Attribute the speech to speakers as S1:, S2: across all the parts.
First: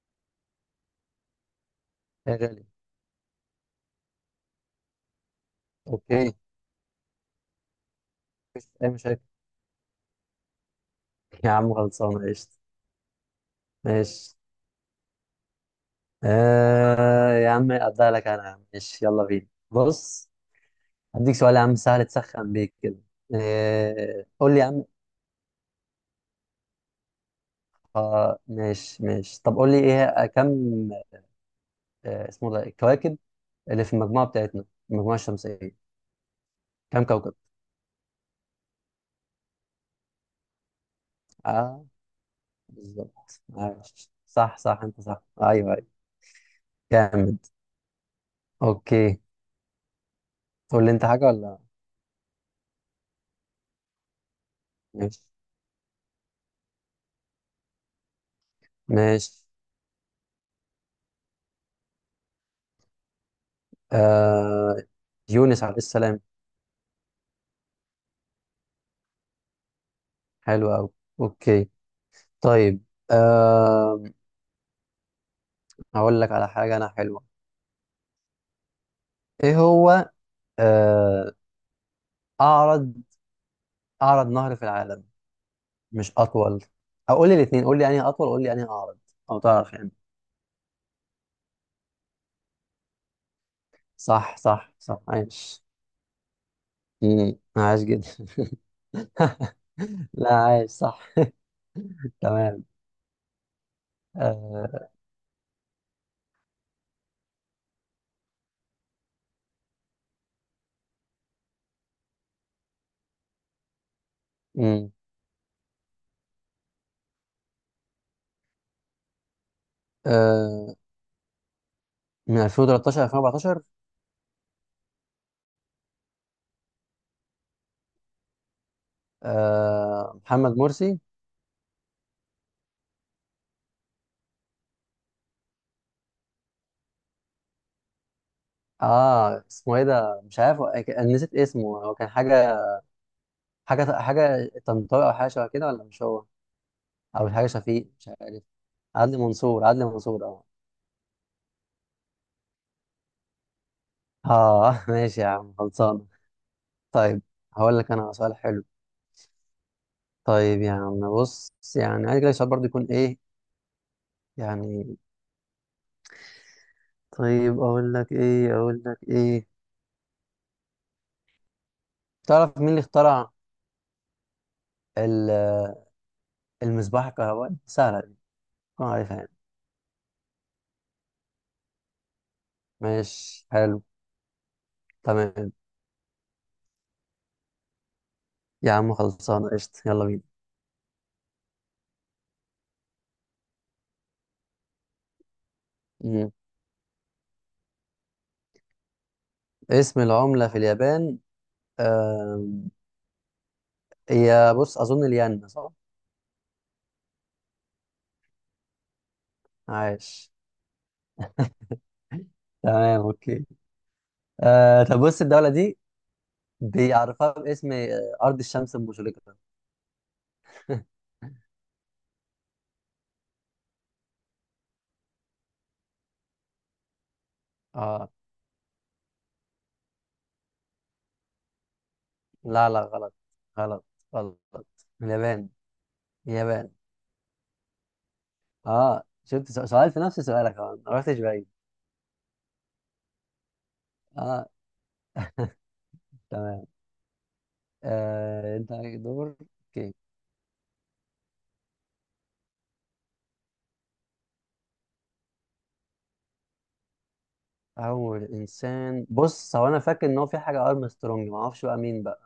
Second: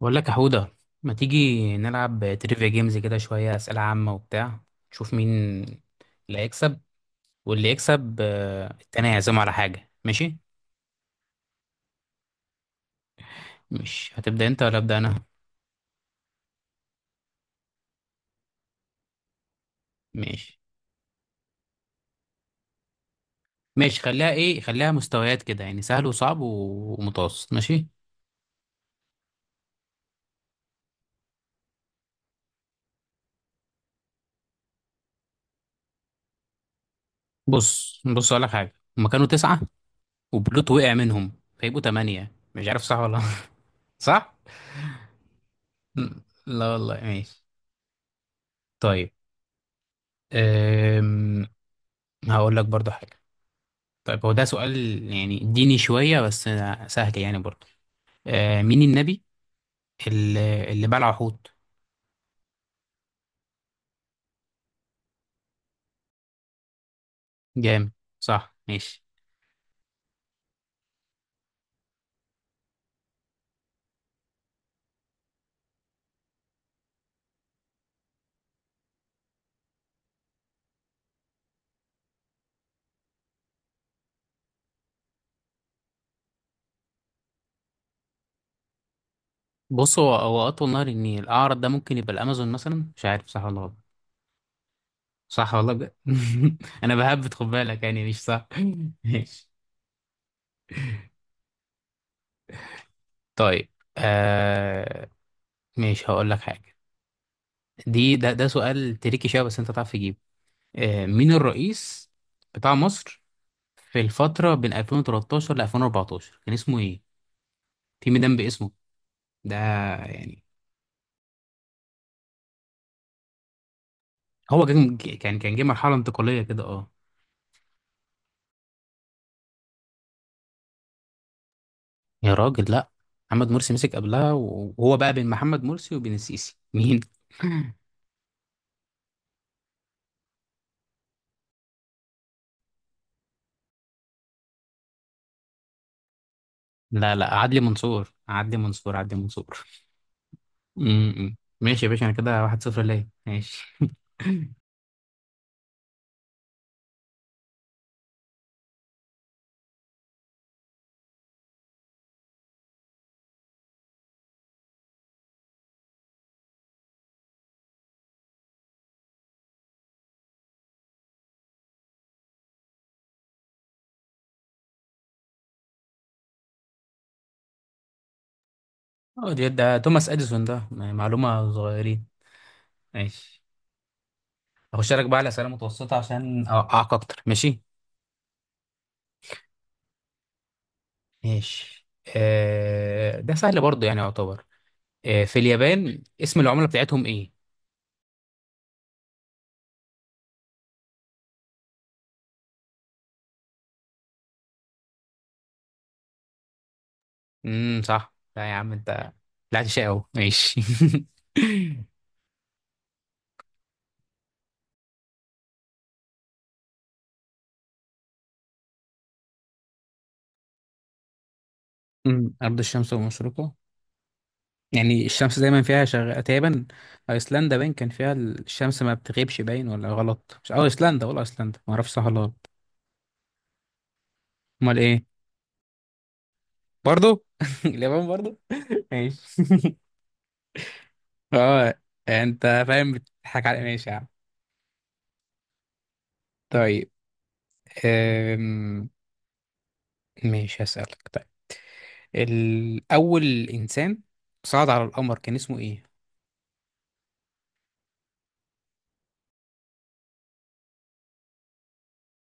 S1: بقول لك يا حودة، ما تيجي نلعب
S2: يا غالي.
S1: تريفيا جيمز كده شوية أسئلة عامة وبتاع نشوف مين
S2: اوكي.
S1: اللي هيكسب، واللي يكسب،
S2: مفيش
S1: آه،
S2: اي
S1: التاني
S2: مشاكل.
S1: هيعزمه على حاجة. ماشي.
S2: يا عم، خلصانه قشطه.
S1: مش
S2: ماشي.
S1: هتبدأ انت ولا أبدأ أنا؟
S2: يا عم ابدا لك انا، يا عم، ماشي يلا بينا. بص،
S1: ماشي
S2: هديك سؤال يا عم سهل تسخن بيك كده.
S1: ماشي. خليها
S2: قول لي
S1: ايه،
S2: يا عم.
S1: خليها مستويات كده يعني سهل وصعب ومتوسط. ماشي.
S2: ماشي ماشي، طب قول لي ايه، كم. اسمه ده الكواكب اللي في المجموعه بتاعتنا، المجموعه الشمسيه، كم كوكب؟
S1: بص بص، أقول لك حاجة. هما كانوا تسعة وبلوت وقع منهم فيبقوا
S2: اه،
S1: تمانية، مش عارف صح ولا.
S2: بالظبط، عاش،
S1: صح؟
S2: صح صح، انت صح، ايوه ايوه.
S1: لا والله،
S2: جامد.
S1: ماشي. طيب.
S2: اوكي. تقول لي انت حاجه
S1: أم...
S2: ولا؟
S1: هقول لك برضو حاجة. طيب، هو ده سؤال
S2: ماشي.
S1: يعني ديني شوية بس، سهل يعني برضه. آه، مين النبي
S2: ماشي،
S1: اللي بلع حوت.
S2: آه يونس عليه السلام.
S1: جامد، صح، ماشي.
S2: حلو أوي. أوكي. طيب. آه هقول لك على حاجة أنا حلوة، إيه هو. آه أعرض أعرض نهر في العالم، مش أطول. أقول لي الاتنين، قول لي أنهي أطول، قول لي أنهي أعرض. أو تعرف يعني.
S1: بص، هو أطول نهر النيل، الأعرض ده ممكن يبقى الأمازون مثلا، مش عارف صح ولا غلط.
S2: صح صح صح،
S1: صح
S2: عايش.
S1: والله بجد، أنا بهبت، خد
S2: عايش
S1: بالك يعني
S2: جدا.
S1: مش صح. ماشي.
S2: لا، عايش صح. تمام.
S1: طيب.
S2: آه
S1: آه، ماشي هقول لك حاجة. دي ده ده سؤال تريكي شوية بس أنت تعرف تجيبه. آه، مين الرئيس بتاع مصر في الفترة بين
S2: امم
S1: 2013 ل 2014 كان اسمه إيه؟ في ميدان باسمه ده يعني.
S2: آه من 2013 2014.
S1: هو كان جه مرحله انتقاليه كده، اه.
S2: محمد مرسي.
S1: يا راجل لا، محمد مرسي مسك قبلها وهو بقى بين محمد مرسي وبين السيسي مين.
S2: اه اسمه ايه ده، مش عارف. أنا نسيت اسمه، هو كان حاجه طنطاوي، او حاجه شبه كده، ولا مش هو؟
S1: لا
S2: او
S1: لا،
S2: حاجه
S1: عدلي
S2: شفيق، مش
S1: منصور،
S2: عارف.
S1: عدلي منصور،
S2: عدلي
S1: عدلي منصور.
S2: منصور، عدلي منصور، اه.
S1: امم، ماشي يا باشا، انا كده 1-0 ليا، ماشي.
S2: اه ماشي يا عم خلصان. طيب هقول لك انا سؤال حلو. طيب يا عم بص، يعني عايز لك سؤال برضه يكون ايه يعني. طيب اقول لك ايه. تعرف مين اللي اخترع ال- المصباح الكهربائي؟ سهله دي، تكون عارفها يعني.
S1: اه، ده توماس اديسون، ده يعني معلومه صغيرين. ماشي.
S2: ماشي، حلو.
S1: هخش لك بقى على اسئله
S2: تمام
S1: متوسطه عشان اوقعك اكتر، ماشي.
S2: يا عم، خلصانه قشطه، يلا
S1: ماشي. آه، ده سهل برضه يعني يعتبر. آه، في اليابان
S2: بينا.
S1: اسم العملة بتاعتهم ايه؟
S2: اسم العملة في اليابان، آم، هي بص، أظن الين، صح؟
S1: صح، لا يا عم انت طلعت شقي اهو،
S2: عاش.
S1: ماشي.
S2: تمام. أوكي. طب بص، الدولة دي بيعرفها باسم أرض الشمس المشرقة.
S1: أمم، أرض الشمس ومشرقها، يعني الشمس دايما فيها شغ... تقريبا. أيسلندا باين كان
S2: آه
S1: فيها الشمس ما بتغيبش، باين ولا غلط، مش أه أيسلندا ولا أيسلندا، ما أعرفش صح ولا غلط.
S2: لا لا، غلط غلط غلط.
S1: أمال إيه.
S2: اليابان، اليابان.
S1: برضو اليابان برضو. ماشي.
S2: شفت سؤال في نفس سؤالك، ما رحتش بعيد.
S1: أه، أنت فاهم بتضحك على، ماشي يا عم.
S2: آه تمام.
S1: طيب.
S2: أنت
S1: أم...
S2: عليك دور. أوكي.
S1: ماشي هسألك طيب. الأول إنسان صعد على القمر كان اسمه إيه؟
S2: أول إنسان، بص هو أنا فاكر إن هو في حاجة أرمسترونج، ما أعرفش بقى مين بقى.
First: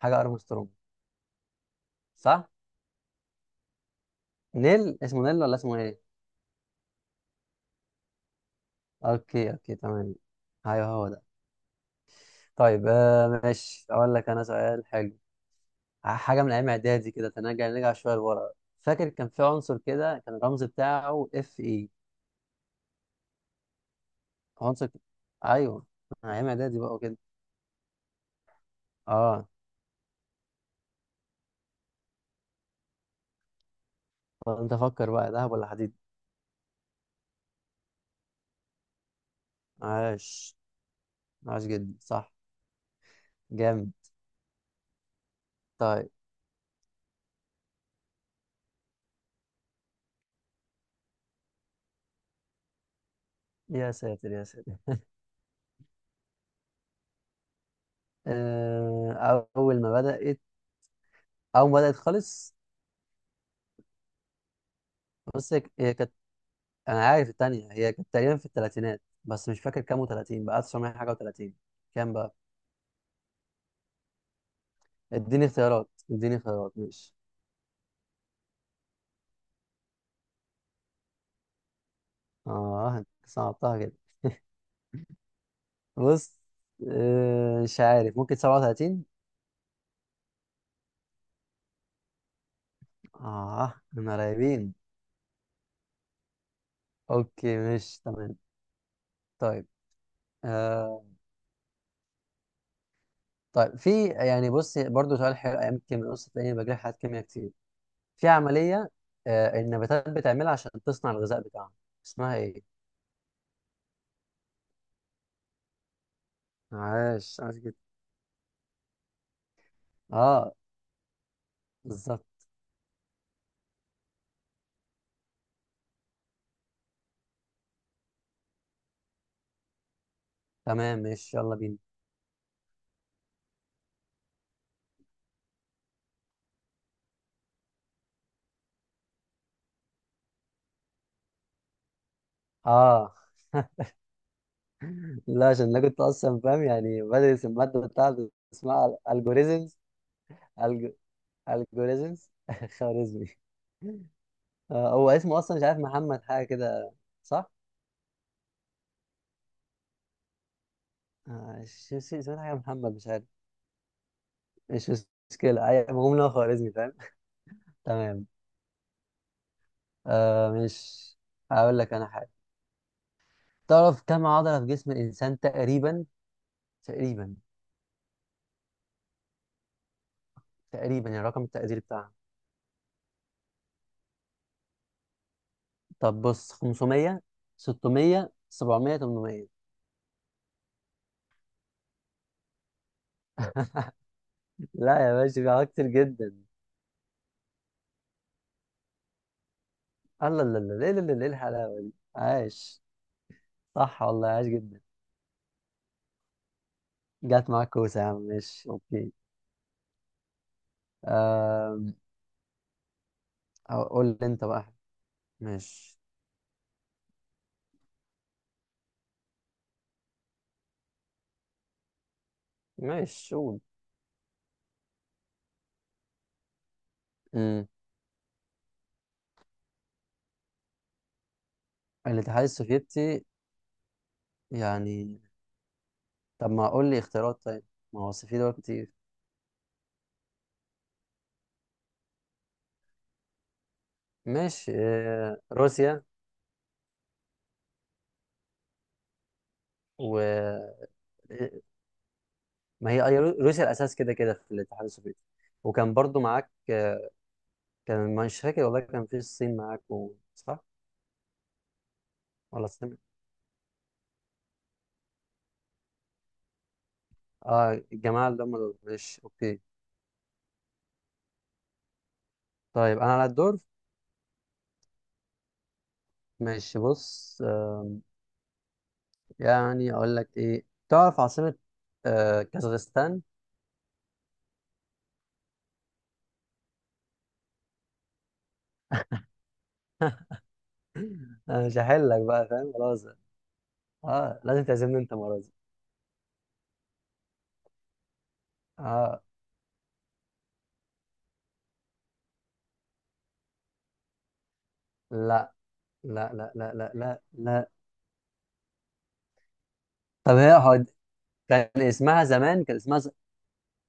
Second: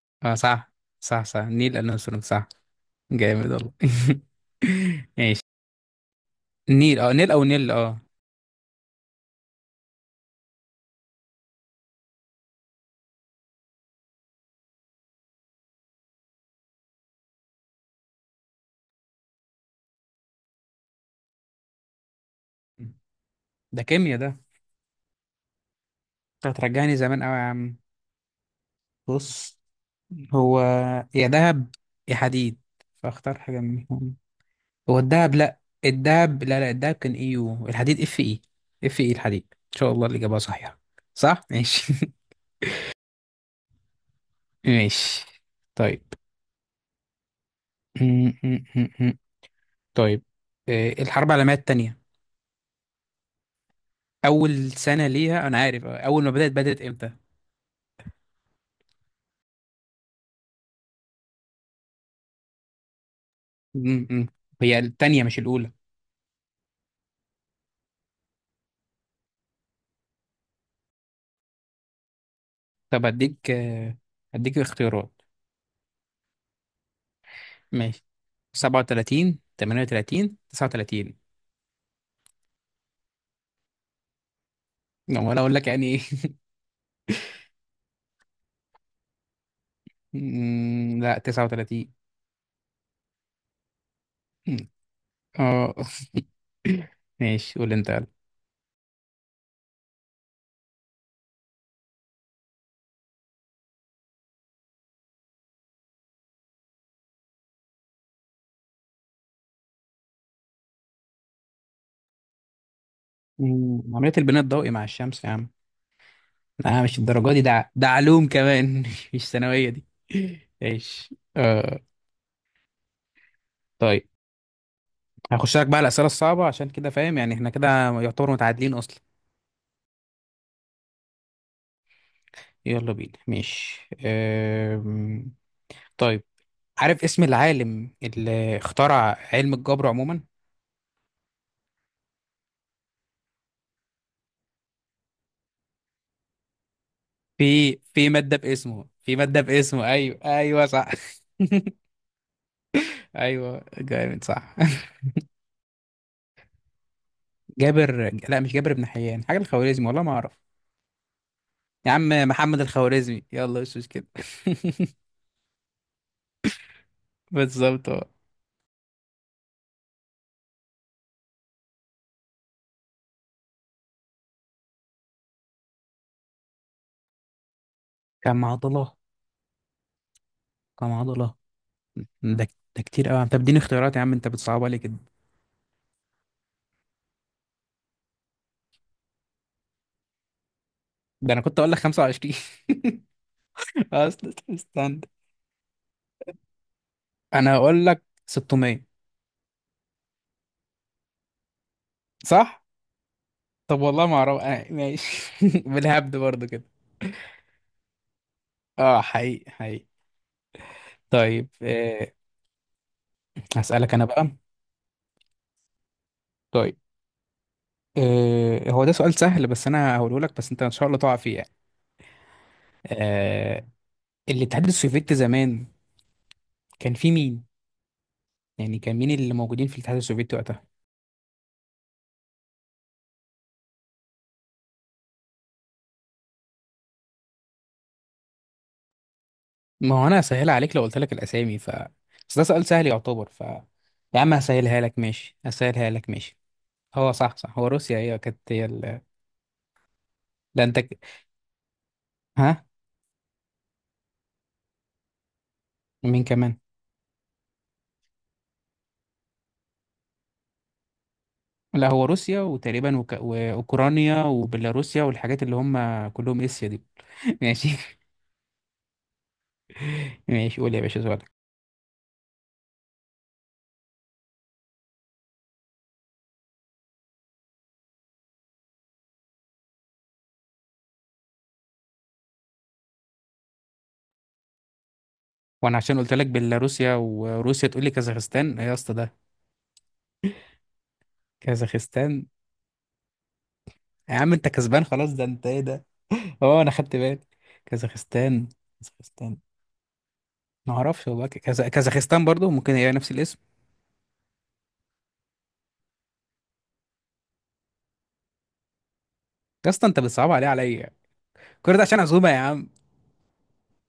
S2: حاجة
S1: آه،
S2: أرمسترونج،
S1: صح صح صح، نيل أرمسترونج،
S2: صح؟
S1: صح. جامد والله.
S2: نيل، اسمه نيل
S1: ماشي.
S2: ولا اسمه ايه؟
S1: نيل، نيل أو نيل،
S2: اوكي اوكي تمام، ايوه هو ده. طيب ماشي، اقول لك انا سؤال حلو، حاجه من ايام اعدادي كده، نرجع شويه لورا. فاكر كان في عنصر كده كان الرمز بتاعه اف اي؟
S1: ده كيميا ده.
S2: عنصر ك- ايوه،
S1: أنت
S2: ايام اعدادي بقى
S1: هترجعني
S2: وكده.
S1: زمان أوي يا عم.
S2: اه
S1: بص، هو يا دهب يا حديد، فاختار حاجة منهم.
S2: طب انت
S1: هو
S2: فكر بقى،
S1: الدهب
S2: ذهب
S1: لأ،
S2: ولا حديد؟
S1: الدهب لا لا، الدهب كان إيه، يو الحديد اف اي. اف اي الحديد، إن شاء الله الإجابة
S2: عاش،
S1: صحيحة. صح؟
S2: عاش
S1: ماشي.
S2: جدا، صح. جامد.
S1: ماشي. طيب.
S2: طيب.
S1: طيب. آه، الحرب العالمية التانية
S2: يا ساتر يا
S1: أول
S2: ساتر.
S1: سنة ليها أنا عارف، آه، أول ما بدأت بدأت إمتى؟
S2: آه اول ما بدات اول ما بدات خالص.
S1: م- م. هي التانية مش
S2: بص هي
S1: الأولى.
S2: كانت، انا عارف التانية هي كانت تقريبا في الثلاثينات، بس مش فاكر كام، و30 بقى 900 حاجه و30، كام بقى.
S1: طب أديك، آه، أديك اختيارات.
S2: اديني اختيارات مش.
S1: ماشي. 37، 38، 39.
S2: اه انت صعبتها كده.
S1: لا، ولا أقول لك يعني إيه.
S2: بص، مش عارف، ممكن 37.
S1: م، لا 39.
S2: اه، احنا
S1: م.
S2: قريبين.
S1: أه.
S2: اوكي،
S1: ماشي قول أنت
S2: مش
S1: يلا.
S2: تمام. طيب. آه طيب في يعني بص برضو سؤال حلو، ايام الكيمياء بص تلاقيني بجري حاجات كيمياء كتير. في عمليه النباتات بتعملها عشان تصنع الغذاء بتاعها، اسمها ايه؟
S1: م، عملية البناء الضوئي مع الشمس يا عم. لا مش الدرجة
S2: عاش،
S1: دي،
S2: عاش
S1: ده ده
S2: جدا.
S1: علوم كمان، مش ثانوية دي.
S2: اه،
S1: ماشي، أه.
S2: بالظبط.
S1: طيب. هخش لك بقى الأسئلة الصعبة عشان كده فاهم، يعني احنا كده يعتبر متعادلين أصلا.
S2: تمام، ماشي، يلا بينا.
S1: يلا بينا ماشي. طيب، عارف اسم العالم اللي اخترع علم الجبر عموما.
S2: اه لا، عشان انا كنت اصلا فاهم، يعني بدرس
S1: في
S2: الماده
S1: في
S2: بتاعتي
S1: مادة باسمه
S2: اسمها
S1: في مادة
S2: الجوريزمز.
S1: باسمه أيوه أيوه، صح.
S2: الجوريزمز خوارزمي.
S1: أيوه، جامد، صح.
S2: هو اسمه اصلا مش عارف، محمد حاجه كده، صح؟
S1: جابر، لا مش جابر بن حيان، حاجة الخوارزمي، والله ما أعرف. يا عم
S2: اسمه حاجه
S1: محمد
S2: محمد، مش
S1: الخوارزمي،
S2: عارف.
S1: يلا مش كده.
S2: مش مشكله، المهم ان هو خوارزمي، فاهم.
S1: بالظبط أهو.
S2: تمام. آه مش هقول لك انا حاجه. تعرف كم عضله في جسم الانسان تقريبا؟ تقريبا
S1: كم عضلة كم
S2: يعني
S1: عضلة
S2: رقم التقدير بتاعها.
S1: ده ده كتير قوي، طب اديني اختيارات يا عم، انت بتصعبها لي كده.
S2: طب بص، 500 600 700 800.
S1: ده انا كنت اقول لك 25. أست- استنى.
S2: لا يا باشا، في حاجات كتير جدا.
S1: انا هقول لك 600.
S2: الله، لا لا لا لا لا، الحلاوه دي،
S1: صح.
S2: عاش.
S1: طب
S2: صح
S1: والله ما
S2: والله،
S1: اعرف،
S2: عاش
S1: آه
S2: جدا،
S1: ماشي، بالهبد برضو كده.
S2: جت معاك كوسه يا عم، ماشي،
S1: اه،
S2: اوكي.
S1: حقيقي حقيقي. طيب.
S2: أم،
S1: آه، هسألك انا
S2: اقول لي
S1: بقى.
S2: انت بقى. ماشي.
S1: طيب، آه، هو ده سؤال سهل بس انا هقوله لك بس انت ان شاء الله تقع فيه يعني.
S2: ماشي، قول.
S1: آه، الاتحاد السوفيتي زمان كان فيه مين،
S2: امم
S1: يعني كان مين اللي موجودين في الاتحاد السوفيتي وقتها.
S2: الاتحاد السوفيتي، يعني. طب ما اقول لي اختيارات، طيب. ما هو أصل في دول كتير.
S1: ما هو انا هسهلها عليك لو قلت لك الاسامي ف، بس ده سؤال سهل يعتبر ف، يا عم
S2: ماشي،
S1: هسهلها لك ماشي هسهلها
S2: روسيا.
S1: لك ماشي هو صح صح، هو روسيا هي كانت هي ال...
S2: و
S1: لا انت ك-. ها.
S2: ما هي روسيا الاساس كده كده في الاتحاد السوفيتي، وكان برضو
S1: مين
S2: معاك
S1: كمان.
S2: كان مش فاكر والله، كان في الصين معاكم، صح؟
S1: لا هو روسيا
S2: ولا
S1: وتقريبا
S2: الصين.
S1: وك... واوكرانيا وبيلاروسيا، والحاجات اللي هم كلهم اسيا دي. ماشي.
S2: اه، الجماعة اللي هم دول، ماشي، اوكي.
S1: ماشي، قول يا باشا سؤالك.
S2: طيب انا على الدور. ماشي، بص، يعني اقول لك ايه؟ تعرف عاصمة كازاخستان؟
S1: وانا عشان قلت لك بيلاروسيا وروسيا تقول لي كازاخستان، ايه يا اسطى ده.
S2: انا مش هحلك
S1: كازاخستان،
S2: بقى، فاهم خلاص.
S1: يا عم
S2: اه،
S1: انت
S2: لازم
S1: كسبان
S2: تعزمني
S1: خلاص،
S2: انت
S1: ده
S2: مرة
S1: انت
S2: دي.
S1: ايه ده. اه انا خدت بالي. كازاخستان.
S2: اه،
S1: كازاخستان، ما اعرفش هو بقى كذا... كازاخستان برضو ممكن هي نفس الاسم.
S2: لا لا لا لا لا لا لا.
S1: يا اسطى انت بتصعب
S2: طب
S1: عليه
S2: هي
S1: عليا.
S2: كان
S1: كل ده عشان
S2: اسمها
S1: عزومه يا
S2: زمان،
S1: عم.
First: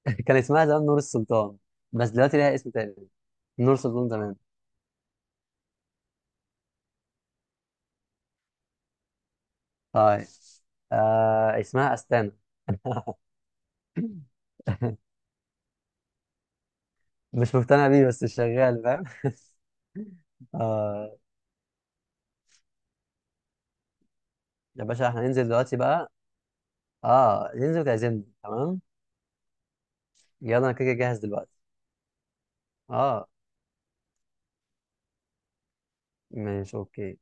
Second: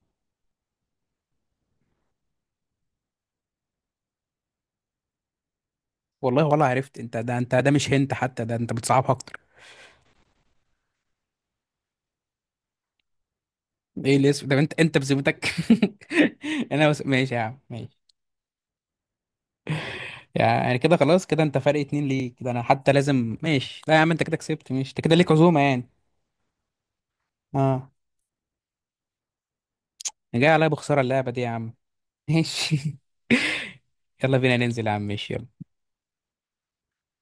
S2: كان اسمها زمان نور السلطان، بس دلوقتي ليها اسم تاني. نور السلطان زمان.
S1: والله ولا عرفت، انت ده انت ده مش هنت حتى، ده انت بتصعبها اكتر.
S2: طيب اسمها أستانا.
S1: ايه الاسم ده، انت بذمتك. انا بس ماشي يا
S2: مش
S1: عم
S2: مقتنع
S1: ماشي.
S2: بيه، بس شغال، فاهم.
S1: يعني كده
S2: آه
S1: خلاص، كده انت فرق اتنين ليك كده، انا حتى لازم ماشي، لا يا عم انت كده كسبت،
S2: يا
S1: ماشي انت
S2: باشا،
S1: كده
S2: احنا
S1: ليك
S2: ننزل
S1: عزومة
S2: دلوقتي
S1: يعني.
S2: بقى. اه، ننزل
S1: اه.
S2: وتعزمني، تمام.
S1: انا جاي
S2: يلا،
S1: عليا
S2: انا كده كده
S1: بخسارة
S2: جاهز
S1: اللعبة دي يا
S2: دلوقتي.
S1: عم. ماشي.
S2: اه،
S1: يلا بينا ننزل يا عم، ماشي يلا.
S2: ماشي، اوكي.